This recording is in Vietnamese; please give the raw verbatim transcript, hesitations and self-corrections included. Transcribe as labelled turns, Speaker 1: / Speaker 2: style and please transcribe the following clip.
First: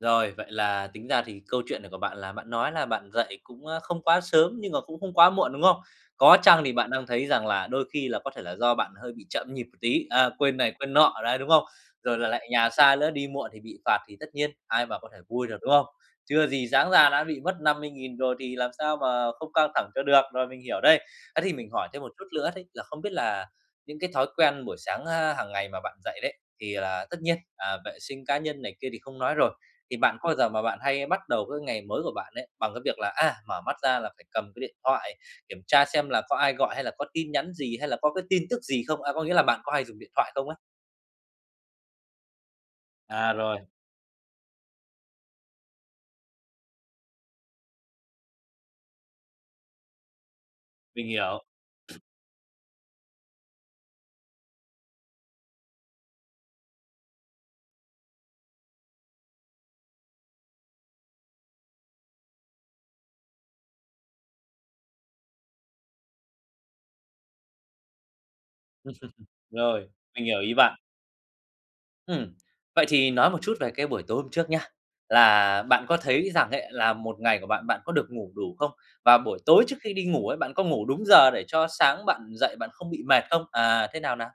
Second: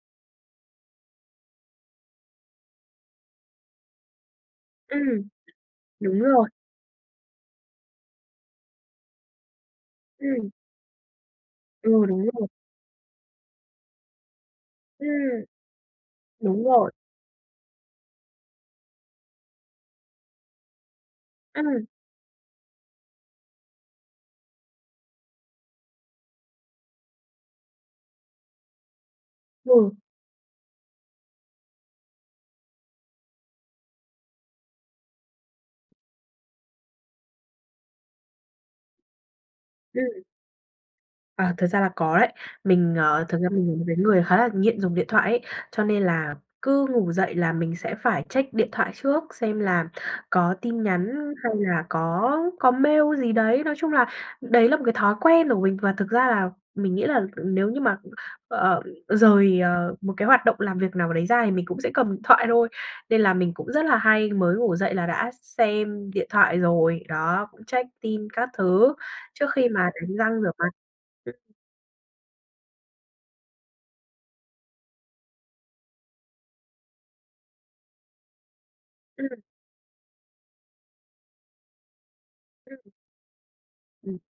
Speaker 1: Rồi, vậy là tính ra thì câu chuyện này của bạn là bạn nói là bạn dậy cũng, ơ, không quá sớm nhưng mà cũng không
Speaker 2: Ừm,
Speaker 1: quá muộn, đúng không?
Speaker 2: đúng
Speaker 1: Có
Speaker 2: rồi.
Speaker 1: chăng thì bạn đang thấy rằng là đôi khi là có thể là do bạn hơi bị chậm nhịp một tí, ờ,
Speaker 2: Ừm.
Speaker 1: quên này quên nọ đấy, đúng không?
Speaker 2: Ừ,
Speaker 1: Rồi
Speaker 2: đúng
Speaker 1: lại lại
Speaker 2: rồi.
Speaker 1: nhà xa lữa, đi muộn thì bị phạt thì tất nhiên ai mà có thể
Speaker 2: Ừm.
Speaker 1: vui được, đúng không? Chưa
Speaker 2: Đúng
Speaker 1: gì
Speaker 2: rồi.
Speaker 1: sáng ra đã bị mất năm mươi nghìn rồi thì làm sao mà không căng thẳng cho được, rồi mình hiểu đây. Á thì mình
Speaker 2: Ừm.
Speaker 1: hỏi thêm một chút lữa đấy là không biết là những cái thói quen buổi sáng ha hàng ngày mà bạn dậy đấy, thì là tất nhiên, à, vệ sinh cá nhân này kia thì không nói rồi.
Speaker 2: Ừ.
Speaker 1: Thì bạn có bao giờ mà bạn hay bắt đầu cái ngày mới của bạn ấy bằng cái việc là, à, mở mắt ra là phải cầm cái điện thoại kiểm tra xem là có ai gọi, hay là có tin nhắn gì hay là có cái tin tức gì không, a, có nghĩa là bạn có hay dùng điện
Speaker 2: Ừm.
Speaker 1: thoại không ấy?
Speaker 2: À, thật ra là có đấy, mình, ờ,
Speaker 1: À,
Speaker 2: thực ra
Speaker 1: rồi.
Speaker 2: mình là một cái người khá là nghiện dùng điện thoại ấy, cho nên là cứ ngủ dậy là mình sẽ phải check điện thoại trước xem là có tin
Speaker 1: Mình
Speaker 2: nhắn
Speaker 1: hiểu.
Speaker 2: hay là có có mail gì đấy. Nói chung là, đấy là một cái thói quen của mình và thực ra là mình nghĩ là nếu như mà, ừm, ờ, rời, ờ, một cái hoạt động làm việc nào đấy ra thì mình cũng sẽ cầm điện thoại thôi, nên là mình cũng rất là hay mới ngủ dậy là đã x xem điện thoại rồi, đó, cũng check tin các thứ trước khi
Speaker 1: Rồi,
Speaker 2: mà đánh
Speaker 1: mình hiểu
Speaker 2: răng rửa
Speaker 1: ý
Speaker 2: mặt.
Speaker 1: bạn.
Speaker 2: Ừ.
Speaker 1: Ừm, vậy thì nói một chút về cái buổi tối hôm trước nhá. Là bạn có thấy rằng ấy là một ngày của bạn, bạn có được ngủ đủ không? Và buổi
Speaker 2: Ừm.
Speaker 1: tối trước khi đi ngủ ấy, bạn có ngủ đúng giờ để cho sáng bạn dậy bạn không
Speaker 2: Ừm.
Speaker 1: bị mệt không? À, thế nào,
Speaker 2: Ừm.
Speaker 1: nào?